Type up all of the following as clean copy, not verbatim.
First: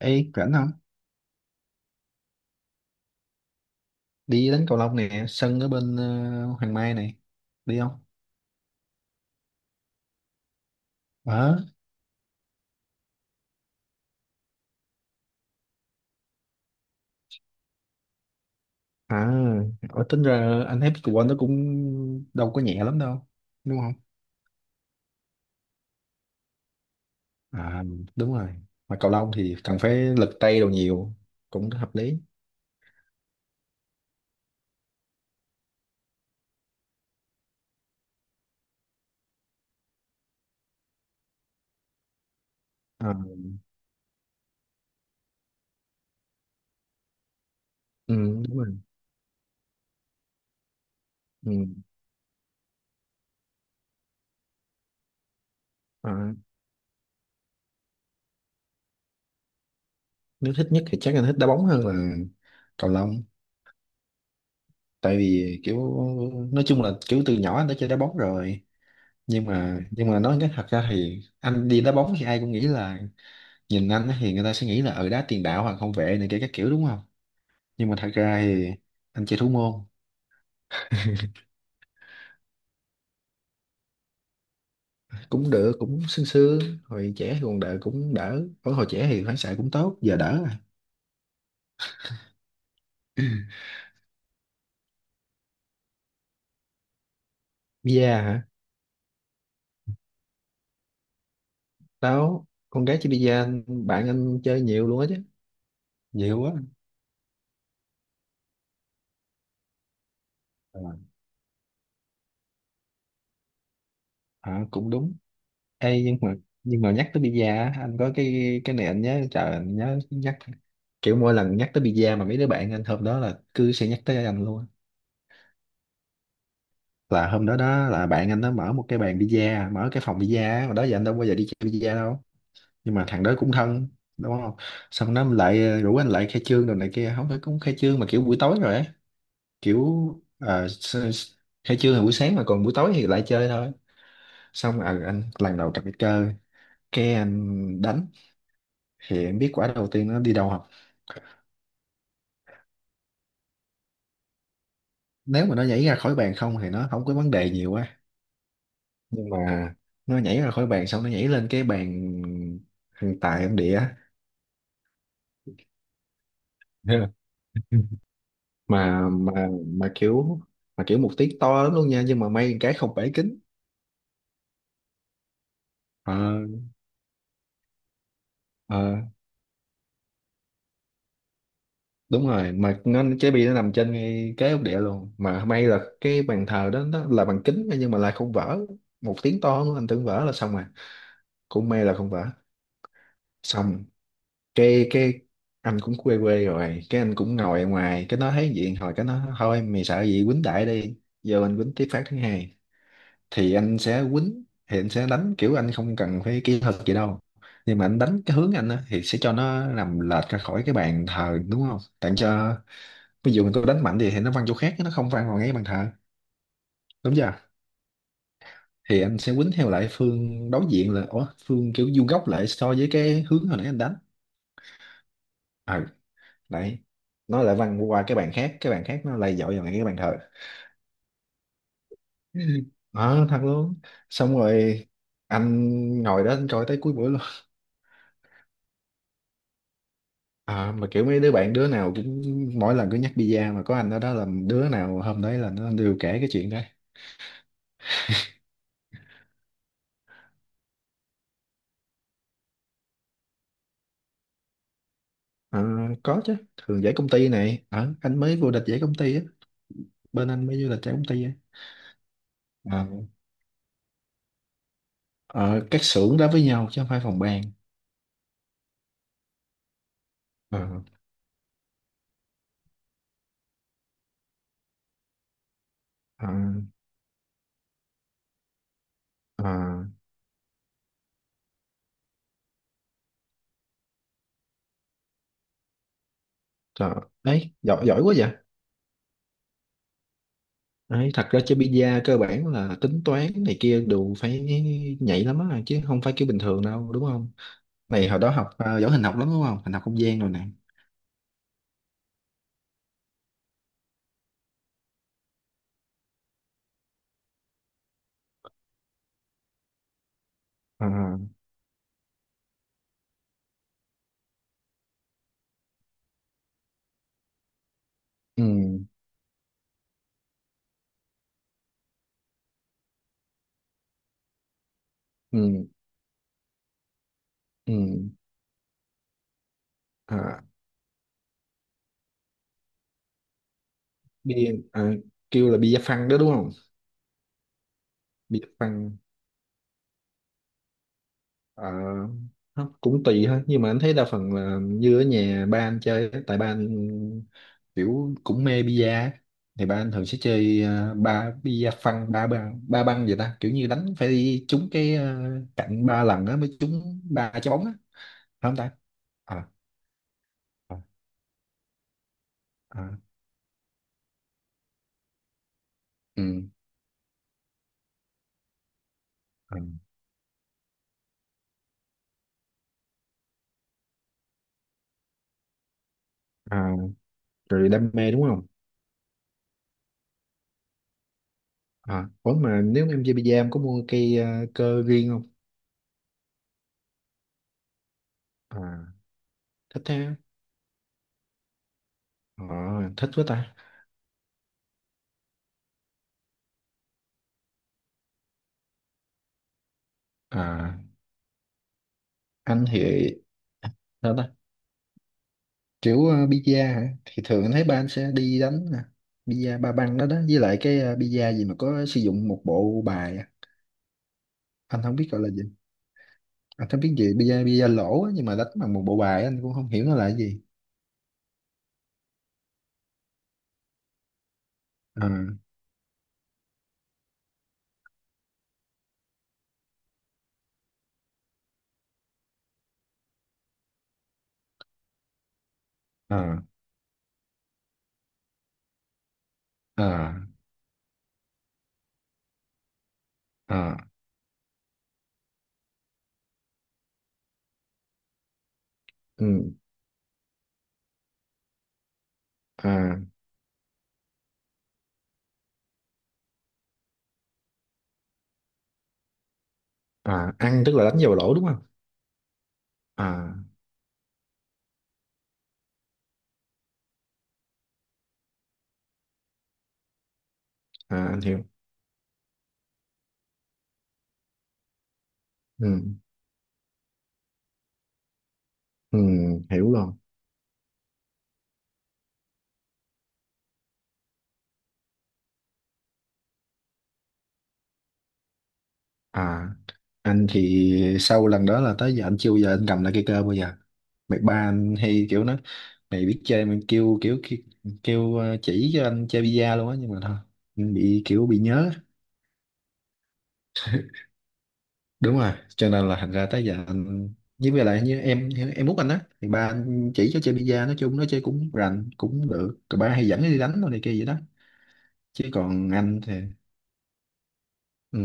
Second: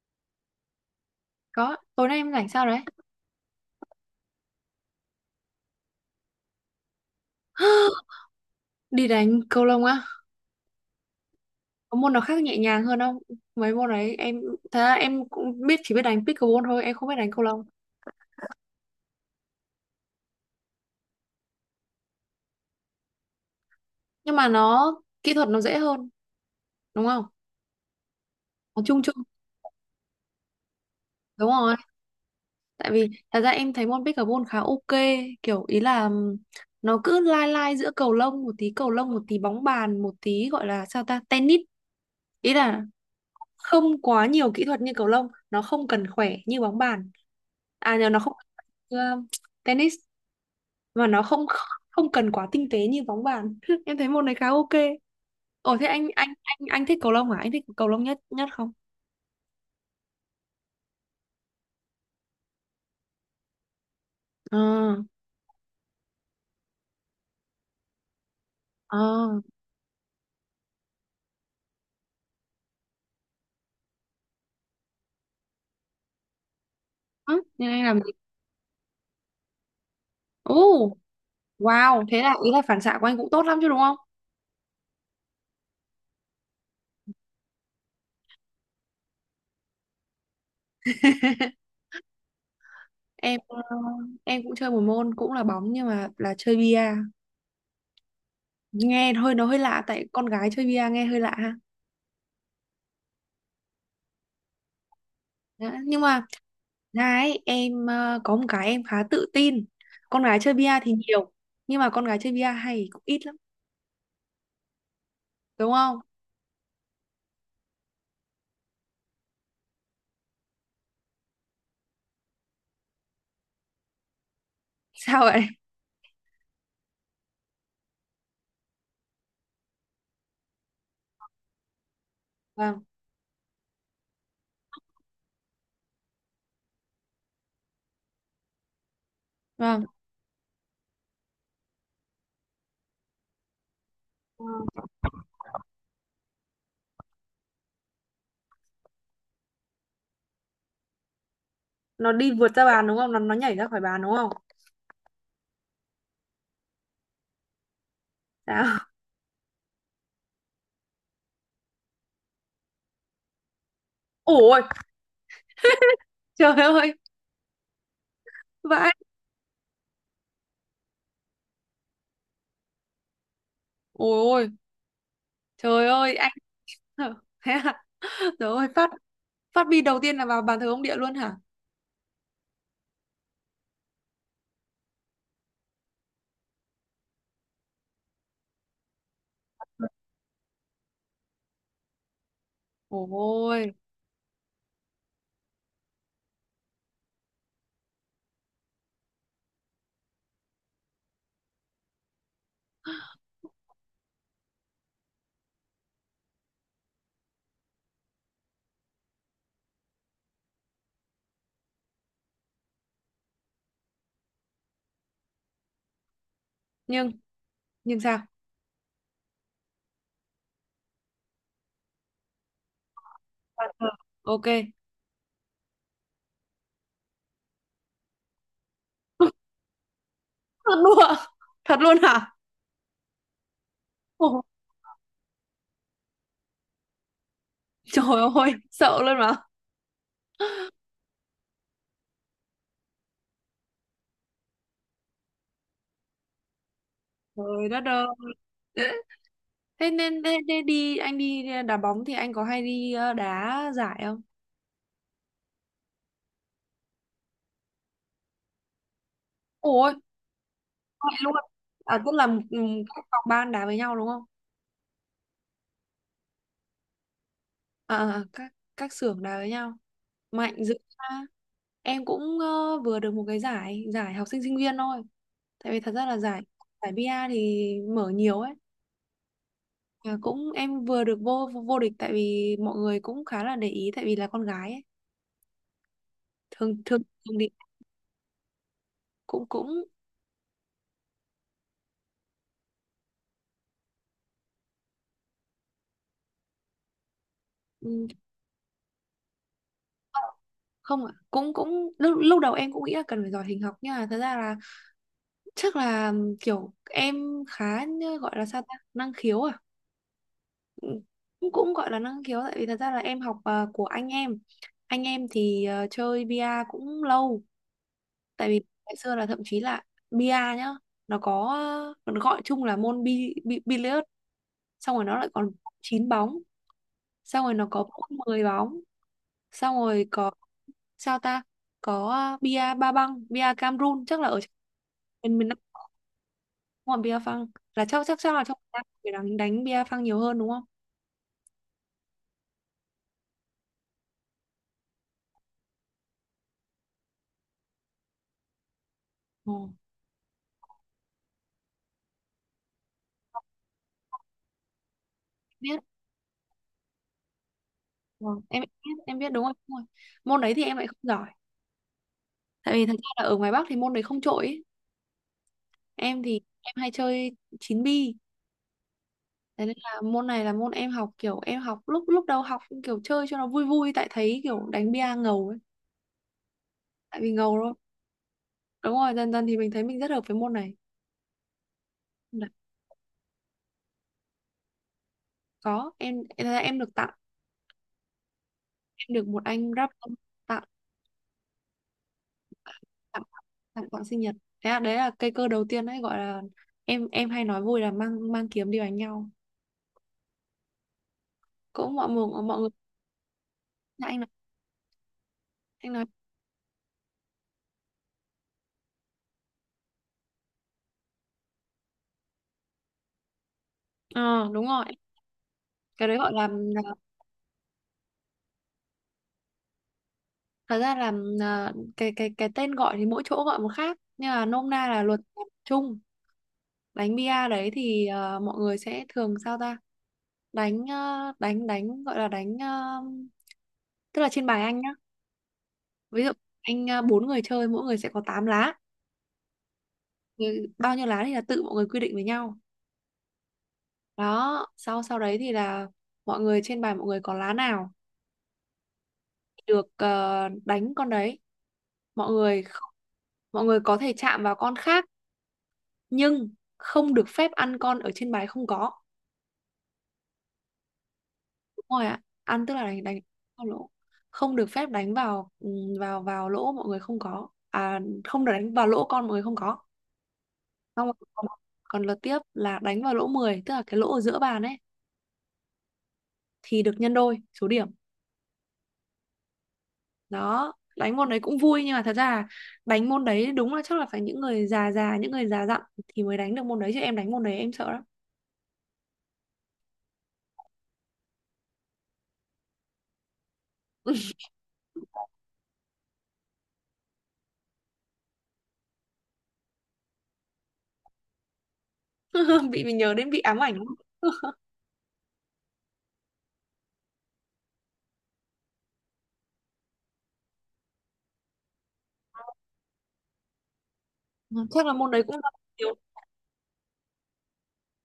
Ê, rảnh không? Có, tối nay em rảnh sao đấy? Đi đánh cầu lông nè, sân ở bên Hoàng Mai này. Đi không? Đi đánh cầu lông á? Ờ. Có môn nào khác nhẹ nhàng hơn không? Mấy môn đấy em thật ra em cũng biết chỉ biết đánh pickleball thôi, em không biết đánh cầu lông. À, Ở tính ra anh thấy pickleball nó cũng đâu có nhẹ lắm đâu. Đúng không? Nhưng mà kỹ thuật nó dễ hơn, đúng không? À, đúng rồi. Nó Mà chung cầu chung. lông thì cần phải lực tay đồ nhiều. Đúng Cũng rồi. hợp lý. Tại vì thật ra em thấy môn pickleball khá ok, kiểu ý là nó cứ lai lai giữa cầu lông một tí, cầu lông một tí bóng bàn, một tí gọi là tennis. Ý là À, không quá nhiều kỹ thuật như cầu lông, nó không cần khỏe như bóng bàn. À nhờ ừ, nó không đúng rồi. cần, tennis và nó không Ừ. không cần quá tinh tế như bóng bàn. Em thấy môn này khá ok. Ồ thế anh anh À, anh anh thích cầu lông hả? Anh thích cầu lông nhất nhất không? Nếu thích nhất thì chắc anh thích đá bóng hơn là cầu lông. ờ Tại vì kiểu, nói chung là kiểu từ nhỏ anh đã chơi đá bóng rồi. ờ Nhưng mà nói cái thật ra thì anh đi đá bóng thì ai cũng nghĩ là nhìn anh á thì người ta sẽ nghĩ là ở đá tiền đạo hoặc hậu vệ này kia các kiểu, đúng không? À, nên anh Nhưng mà làm thật gì? ra thì anh chơi thủ môn. Ồ, wow, thế là ý là phản xạ của anh cũng tốt lắm chứ, đúng không? Cũng được, cũng sương sương. Hồi trẻ thì còn đỡ, cũng đỡ, ở hồi trẻ thì phản xạ cũng tốt, giờ đỡ rồi. Em ờ, em cũng chơi một môn cũng là bóng nhưng mà là chơi bia. Bia hả? Nghe hơi lạ, tại con gái chơi bia nghe hơi lạ ha. Tao, con gái chơi bia, bạn anh chơi nhiều luôn á chứ. Đó, nhưng mà Nhiều quá. Có một cái em khá tự tin. Con gái chơi bia Ờ. thì nhiều nhưng mà con gái chơi bia hay cũng ít lắm, Ờ, cũng đúng. đúng không? Ê, nhưng mà nhắc tới bida á, anh có cái này anh nhớ, trời anh nhớ nhắc, kiểu mỗi lần nhắc tới bida mà mấy đứa bạn anh hôm đó là cứ sẽ nhắc tới anh luôn á. Sao vậy? Là hôm đó đó là bạn anh nó mở một cái bàn bida, mở cái phòng bida á, mà đó giờ anh đâu bao giờ đi chơi bida đâu. Vâng. Nhưng mà thằng đó cũng thân, đúng không, xong nó lại rủ anh lại khai trương rồi này kia. Không phải cũng khai trương mà kiểu buổi tối rồi á, Vâng. kiểu khai trương là buổi sáng mà còn buổi tối thì lại chơi thôi. Ờ. Xong anh lần đầu tập cái cơ, cái anh đánh thì em biết quả đầu tiên nó đi đâu không? Nó đi vượt ra bàn đúng không? Nó nhảy ra khỏi bàn đúng không? Nếu mà nó nhảy ra khỏi bàn không thì nó không có vấn đề nhiều quá, Sao? nhưng mà nó nhảy ra khỏi bàn xong nó nhảy lên cái bàn thằng tài em đĩa. Ôi, trời ơi, vãi. Mà kiểu, mà kiểu một tiếng to lắm luôn nha, nhưng mà may cái không bể kính. Ôi ôi, trời Ờ, ơi, anh. Thế à? Trời ơi, ờ, phát phát bi đầu tiên là vào bàn thờ ông địa luôn hả? đúng rồi, mà nó trái bi nó nằm trên ngay cái ốc địa luôn, mà may là cái bàn thờ đó nó là bằng kính nhưng mà lại không vỡ. Một tiếng to nữa anh tưởng vỡ là xong rồi. Cũng may là không vỡ. Ôi, Xong cái anh cũng quê quê rồi, cái anh cũng ngồi ở ngoài, cái nó thấy vậy hồi cái nó thôi mày sợ gì quýnh đại đi, giờ mình quýnh tiếp phát thứ hai. Thì anh sẽ quýnh, thì anh sẽ đánh kiểu anh không cần phải kỹ thuật gì đâu, nhưng mà anh đánh cái hướng anh á, thì sẽ cho nó nằm lệch ra khỏi cái bàn thờ, đúng không, tặng cho. Ví dụ mình có đánh mạnh gì thì nó văng chỗ khác, nó không văng vào ngay bàn thờ. nhưng Đúng chưa? nhưng sao? Thì anh sẽ quýnh theo lại phương đối diện, là ủa phương kiểu vuông góc lại so với cái hướng hồi nãy Bàn anh thờ. đánh. Ok. Ừ, đấy, nó lại văng qua cái bàn khác, cái bàn khác nó lại dội vào ngay cái bàn thờ. Thật luôn ạ? Thật luôn hả? Ờ thật luôn. Xong Ôi, rồi anh ngồi đó anh coi tới cuối buổi luôn. trời ơi, sợ luôn mà. À, mà kiểu mấy đứa bạn đứa nào cũng, mỗi lần cứ nhắc pizza mà có anh ở đó là đứa nào hôm đấy là nó đều kể cái chuyện đó. Trời đất ơi. Thế đi, anh đi đá bóng thì anh có hay đi đá giải không? Ờ, có chứ, thường giải công ty này. Ờ, anh mới vô địch giải công ty á, Ủa, bên anh mới vô địch giải công vậy ty á. luôn à? Tức là, Ờ, các phòng ban đá với nhau đúng không? ờ, các xưởng đá với nhau chứ không phải phòng ban. À, à, các xưởng đá với nhau, Ờ, mạnh dữ ha. Em cũng, vừa được một cái giải giải học sinh sinh viên thôi. Tại vì thật ra là ờ, giải giải BA thì mở nhiều ấy. ờ, À, cũng em vừa được vô vô địch tại vì mọi người cũng khá là để ý tại vì là con gái ấy. thường trời, thường thường thì đấy giỏi, giỏi quá vậy. cũng cũng Đấy, thật ra chơi pizza cơ bản là tính toán này kia đều phải nhạy lắm á, chứ không phải kiểu bình thường đâu, đúng không? ừm, Này hồi đó học giỏi hình học lắm đúng không, hình học không gian rồi nè. không ạ, cũng cũng lúc đầu em cũng nghĩ là cần phải giỏi hình học nhưng mà thật ra là chắc là kiểu em khá như gọi là sao ta, năng khiếu à. Ờ, Ừ, cũng cũng gọi là năng khiếu tại vì thật ra là em học, của anh em. Anh em thì, chơi bia cũng lâu. Tại vì ừ. ngày xưa là thậm chí là bia nhá, nó có, nó gọi chung là môn bi, bi, billiard. Xong rồi nó lại còn Ừ, chín bóng, xong rồi nó ừ, có bóng 10 bóng, xong rồi có à, sao ta, có bia ba băng, bia Cameroon chắc là ở bia à, miền miền kêu Nam. là bia phăng đó đúng không? Đúng rồi, bia phăng là chắc chắc chắc là Bia trong Việt Nam phăng, phải đánh đánh bia phăng nhiều hơn đúng không? à, nó cũng tùy thôi, nhưng mà anh thấy đa phần là như ở nhà ba anh chơi á, tại ba anh kiểu cũng mê bia á. Ồ, Thì ba anh thường sẽ chơi à, ba bia phăng ba ba ba băng vậy ta, kiểu như đánh phải đi trúng cái à, biết. cạnh 3 lần á mới trúng 3 trái bóng á. Ờ, Phải không em ta? biết, em biết, đúng À, rồi, đúng rồi. Môn đấy thì em à, lại không giỏi. Tại vì à, thật ra là ở ngoài Bắc thì môn đấy không trội ấy. Em thì ừ, em hay chơi chín bi. à, Thế nên là môn này là môn em học kiểu em học lúc lúc đầu học kiểu chơi cho nó vui vui tại thấy kiểu đánh bia ngầu ấy. à, Tại vì ngầu rồi thôi. đam mê đúng không? Đúng rồi, dần dần thì mình thấy mình rất hợp với môn này. À, ủa Là mà nếu em chơi bi em có mua cây cơ riêng không? có, em được tặng, À, em được một anh thích rap thế. tặng, À, thích tặng quá ta. tặng quà sinh nhật. Đấy là, đấy là cây cơ đầu tiên, đấy gọi là em hay nói vui là mang mang kiếm đi đánh nhau. À, Cũng mọi người mọi anh người thì dạ, sao anh nói, ta? anh Kiểu nói. A hả? Thì thường anh thấy ba anh sẽ đi đánh nè. A ba băng đó đó. Với lại cái a gì mà có sử dụng một bộ bài á. Ờ Đúng Anh rồi, không biết gọi là gì. cái đấy gọi Anh không là- biết gì. Bi-a, bida, a lỗ á, nhưng mà đánh bằng một bộ bài á, anh cũng không hiểu nó là cái gì. thật ra là cái cái tên gọi thì mỗi chỗ gọi một khác nhưng mà nôm na là À, luật chung. Đánh bia đấy thì, mọi người sẽ thường sao ta đánh, ờ, đánh đánh gọi là đánh, tức là trên bài anh nhá. Ví dụ à, anh, bốn người chơi mỗi người sẽ có 8 lá. à, Thì bao nhiêu lá thì là tự mọi người quy định với nhau. à, Đó, sau sau đấy thì là mọi người trên bàn, mọi người có lá nào ừ, được, đánh con đấy. Mọi người không- à, mọi người có thể chạm vào con khác nhưng không được phép ăn con ở trên bài không có. à, ăn tức là đánh vào lỗ đúng không? Đúng rồi ạ, ăn tức là đánh À, vào lỗ. Không được phép đánh vào, vào vào lỗ mọi người không có. À, không được đánh vào lỗ con mọi người không có. Xong à rồi anh hiểu. còn, còn lượt tiếp là đánh vào lỗ 10 tức là cái lỗ ở giữa bàn ấy Ừ. thì được nhân đôi số điểm. Ừ, hiểu rồi. Đó, đánh môn đấy cũng vui nhưng mà thật ra là đánh môn đấy đúng là chắc là phải những người già già những người già dặn thì mới đánh được môn đấy, chứ em đánh môn đấy em sợ lắm. À, anh thì sau lần đó là tới giờ anh chưa bao giờ anh cầm lại cây cơ bao giờ. Mày ba anh hay kiểu nói, mày biết chơi mình kêu kiểu kêu, kêu chỉ cho anh chơi bida luôn á, nhưng mà thôi anh bị kiểu bị nhớ. Bị mình nhớ đến bị ám ảnh lắm. Đúng rồi, cho nên là thành ra tới giờ anh, với lại lại như em út anh á thì ba anh chỉ cho chơi bida, nói chung nó chơi cũng rành cũng được rồi, ba hay dẫn nó đi đánh đồ này kia vậy đó. Chắc là môn đấy Chứ cũng do năng còn khiếu. anh thì,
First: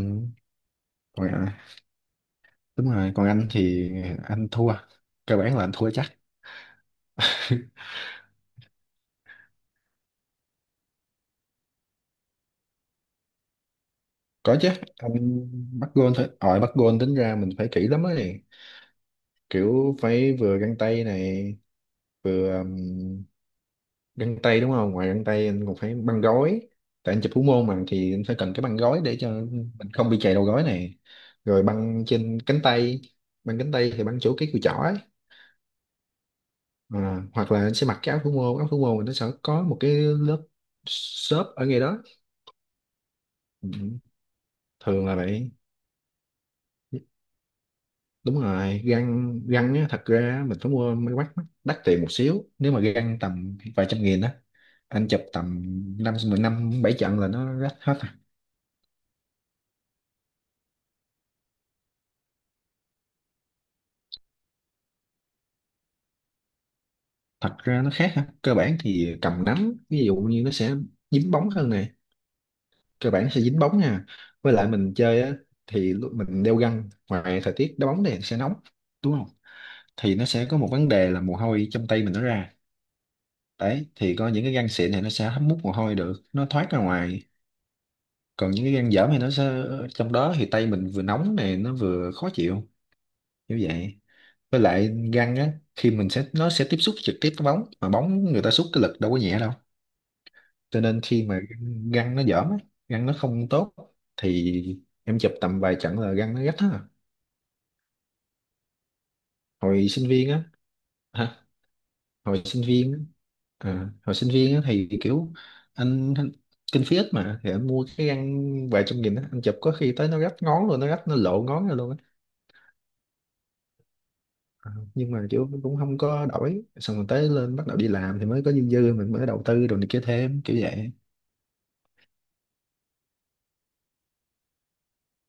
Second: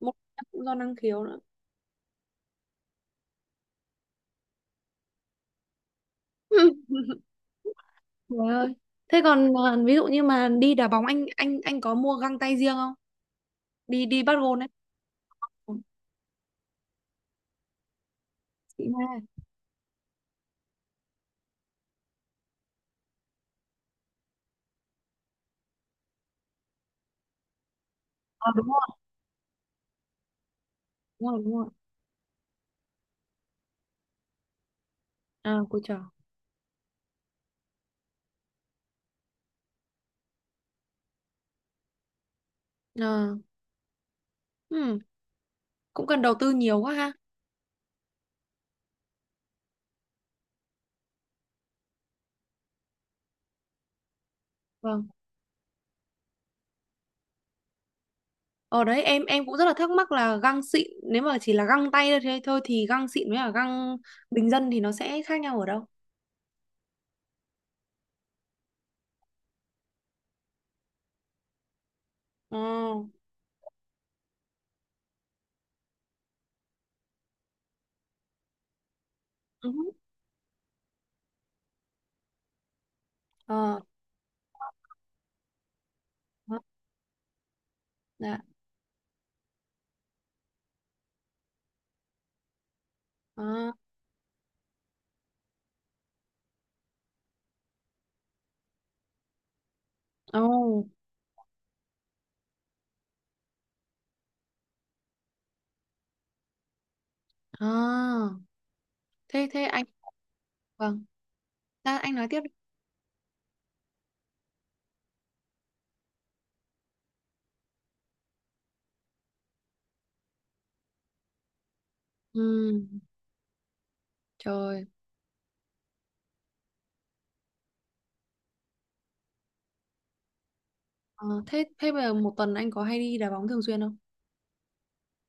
Môn đấy cũng do năng khiếu còn, nữa. à, đúng rồi còn anh thì anh thua, cơ bản là anh thua chắc. Trời ơi. Thế còn à, ví dụ như mà đi đá bóng anh có mua găng tay riêng không? Đi đi bắt Có gôn ấy. chứ. Anh Ừ, bắt gôn thôi, ờ bắt gôn tính ra mình phải kỹ lắm ấy, chị Nga. kiểu phải vừa găng tay này vừa găng tay đúng không, ngoài găng tay anh còn phải băng gối. Tại anh chụp thủ môn mà thì anh phải À, cần cái đúng băng rồi gối để cho mình không bị chày đầu gối này, đúng rồi đúng rồi rồi. băng trên cánh tay. Băng cánh tay thì băng chỗ cái cùi chỏ ấy. À, cô trò. À, hoặc là anh sẽ mặc cái áo thủ môn, áo thủ môn thì nó sẽ có một cái lớp xốp ở ngay đó. Ờ. Ừ, Ừ. thường là vậy. Cũng cần đầu tư nhiều quá ha. Đúng rồi, găng găng á, thật ra á, mình phải mua máy quét mắt đắt tiền một xíu, nếu mà găng tầm vài trăm nghìn á, Vâng. anh chụp tầm năm mười năm bảy trận là nó rách hết à. Ở đấy em cũng rất là thắc mắc là găng xịn, nếu mà chỉ là găng tay thôi thế thôi thì găng xịn với cả găng bình dân thì nó sẽ khác nhau ở đâu? Thật ra nó khác ha, cơ bản thì cầm nắm ví dụ như nó sẽ dính bóng hơn này, Ờ. cơ bản nó sẽ dính bóng nha. Với lại mình chơi á, thì lúc mình đeo găng ngoài thời tiết đá bóng này sẽ nóng, đúng không, Ừ. thì nó sẽ có một vấn đề là mồ hôi trong tay mình nó ra. Ờ. Đấy thì có những cái găng xịn này nó sẽ hấp mút mồ hôi được, nó Đó, thoát ra ngoài. dạ. Còn những cái gan dởm thì nó sẽ, trong đó thì tay mình vừa nóng này nó vừa khó chịu như Ờ. vậy. Với lại gan á khi mình sẽ nó sẽ tiếp xúc trực tiếp với bóng, mà bóng người ta xúc cái lực đâu có nhẹ đâu, cho Ồ. nên khi mà gan nó dởm á, gan nó không tốt thì em chụp tầm vài trận là gan nó rách á. À. Thế thế anh, Hồi sinh viên á, vâng, hả? ra anh nói tiếp Hồi đi. sinh viên á, à, hồi sinh viên á thì kiểu anh kinh phí ít mà, thì anh mua cái găng vài trăm nghìn á, anh chụp có khi tới nó rách ngón luôn, nó rách nó lộ ngón ra luôn á. Ừ. Trời. Nhưng mà kiểu cũng không có đổi, xong rồi tới lên bắt đầu đi làm thì mới có dư dư mình mới đầu tư rồi này kia thêm kiểu vậy. Ờ, thế thế bây giờ một tuần anh có hay đi đá bóng thường xuyên không?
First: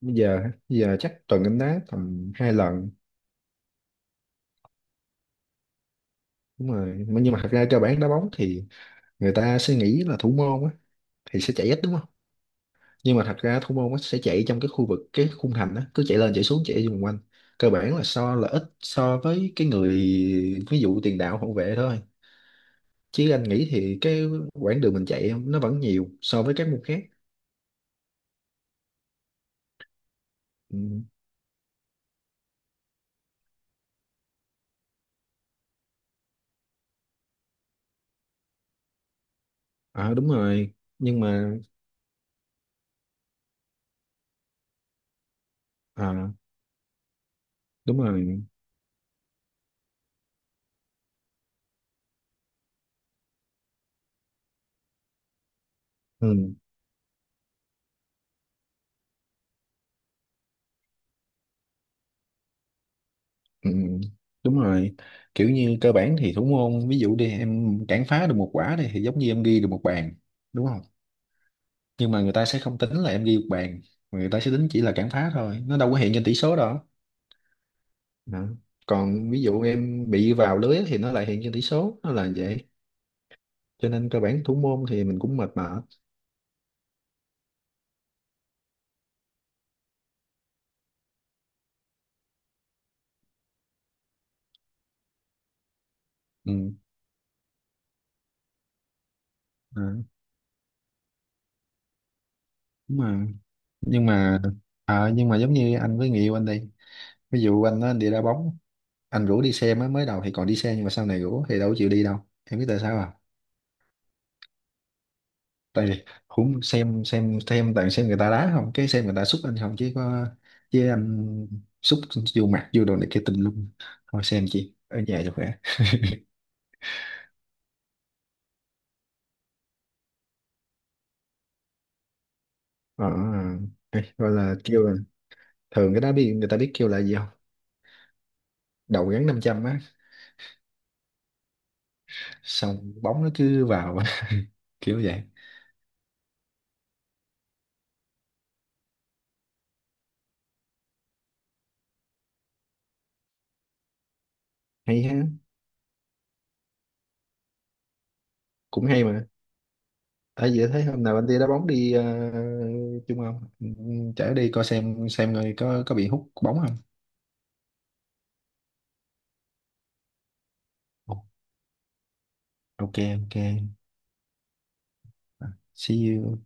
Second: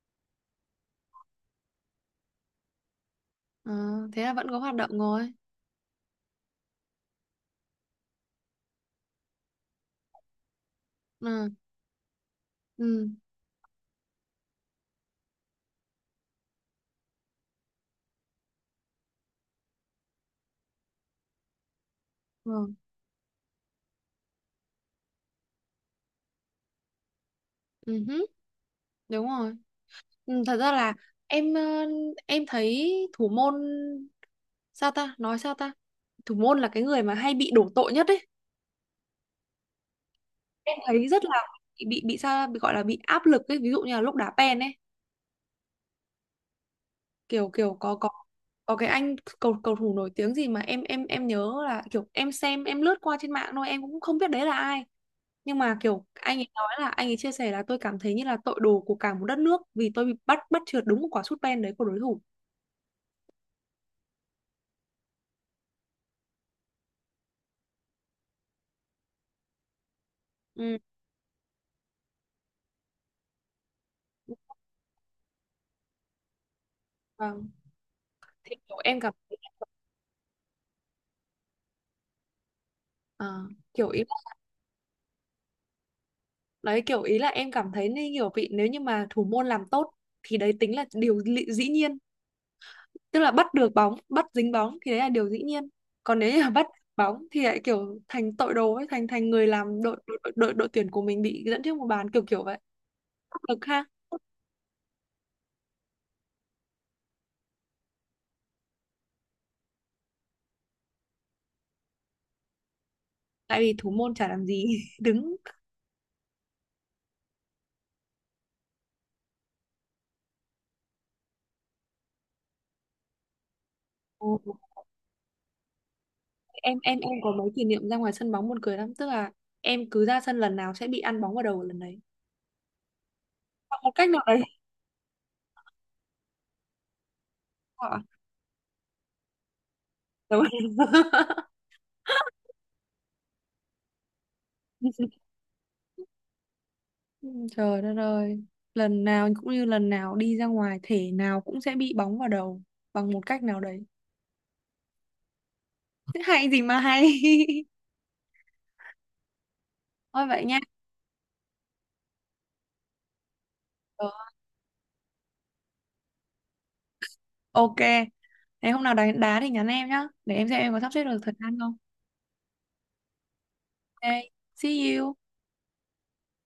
Bây giờ, bây giờ chắc tuần em đá tầm 2 lần. Ờ, thế là vẫn có hoạt động rồi. Đúng rồi, nhưng mà thật ra cơ bản đá bóng thì người ta sẽ nghĩ là thủ môn á thì Ừ. sẽ chạy ít, đúng không, Ừ. nhưng mà thật ra thủ môn á sẽ chạy trong cái khu vực cái khung thành á, cứ chạy lên chạy xuống chạy vòng quanh, cơ bản là so là ít so với cái người, ví dụ tiền đạo hậu vệ thôi, Vâng. chứ anh nghĩ thì cái quãng đường mình chạy nó vẫn nhiều so với các môn khác. Ừ. Hứ, đúng rồi. Ừ, thật ra là Ừ. em, em thấy thủ môn sao ta, nói sao ta, thủ môn là cái người mà hay bị đổ tội nhất ấy. À đúng rồi. Em thấy Nhưng rất là mà bị sao, bị gọi là bị áp lực ấy, ví dụ như là lúc đá pen ấy. à Kiểu kiểu có đúng rồi, có cái anh cầu cầu thủ nổi tiếng gì mà em nhớ là kiểu em xem, em lướt qua trên mạng thôi, em cũng không biết đấy là ai nhưng mà kiểu anh ấy ừ, nói là anh ấy chia sẻ là tôi cảm thấy như là tội đồ của cả một đất nước vì tôi bị bắt bắt trượt đúng một quả sút pen đấy của đối thủ. ừ, đúng rồi. Kiểu như cơ bản thì thủ môn ví dụ đi em cản phá được một quả đi thì giống như em ghi được một bàn, đúng Ừ. không, nhưng mà người ta sẽ không tính là em ghi một bàn, mà người ta sẽ tính chỉ là cản phá thôi, nó đâu có hiện trên tỷ số đó. Vâng. Đó. Thì kiểu em cảm Còn thấy ví dụ em bị vào lưới thì nó lại hiện trên tỷ số, nó là vậy. à, kiểu Cho ý. nên cơ bản thủ môn thì mình cũng mệt mỏi. Đấy kiểu ý là em cảm thấy như kiểu vị nếu như mà thủ môn làm tốt thì đấy tính là điều lị- dĩ nhiên. Tức là bắt được bóng, bắt dính bóng thì đấy là điều dĩ nhiên. Còn nếu như mà bắt Ừ. bóng thì lại kiểu thành tội đồ ấy, thành thành người À, làm đội tuyển của mình bị dẫn trước một bàn kiểu kiểu vậy. đúng mà, Áp lực ha. nhưng mà, à, nhưng mà giống như anh với người yêu anh đi, ví dụ anh nó đi đá bóng, anh rủ đi xem á, mới đầu thì còn đi xem nhưng mà sau này rủ thì đâu có chịu đi đâu. Em biết tại sao à? Tại vì thủ môn chả làm gì. Đứng. Tại vì cũng xem toàn xem người ta đá không, cái xem người ta xúc anh không chứ có, chứ anh xúc vô mặt vô đồ này kia tùm lum, thôi Ồ, xem chị ở nhà cho khỏe. em có mấy kỷ niệm ra ngoài sân bóng buồn cười lắm, tức là em cứ ra sân lần nào sẽ bị ăn bóng vào đầu lần đấy. Ờ, Hoặc một cách ấy, nào gọi đấy. là kêu là, thường cái đá biên người ta biết kêu là gì không? Ờ, Đầu gắn 500 á. đúng. Xong bóng nó cứ vào. Kiểu vậy. Ừ, trời đất ơi, lần nào cũng như lần nào đi ra ngoài thể nào cũng sẽ bị bóng vào đầu bằng một cách nào đấy. Hay ha. Thế hay gì mà hay. Cũng hay mà. Thôi vậy À, nha. vậy thấy hôm nào anh đi đá bóng đi chung không? Ừ, Ờ, chở đi coi xem người có bị hút bóng không? ok, thế hôm nào đánh đá thì nhắn em nhá, để em xem em có sắp xếp Ồ, được thời gian không. ok ok. Ok, see you. See you.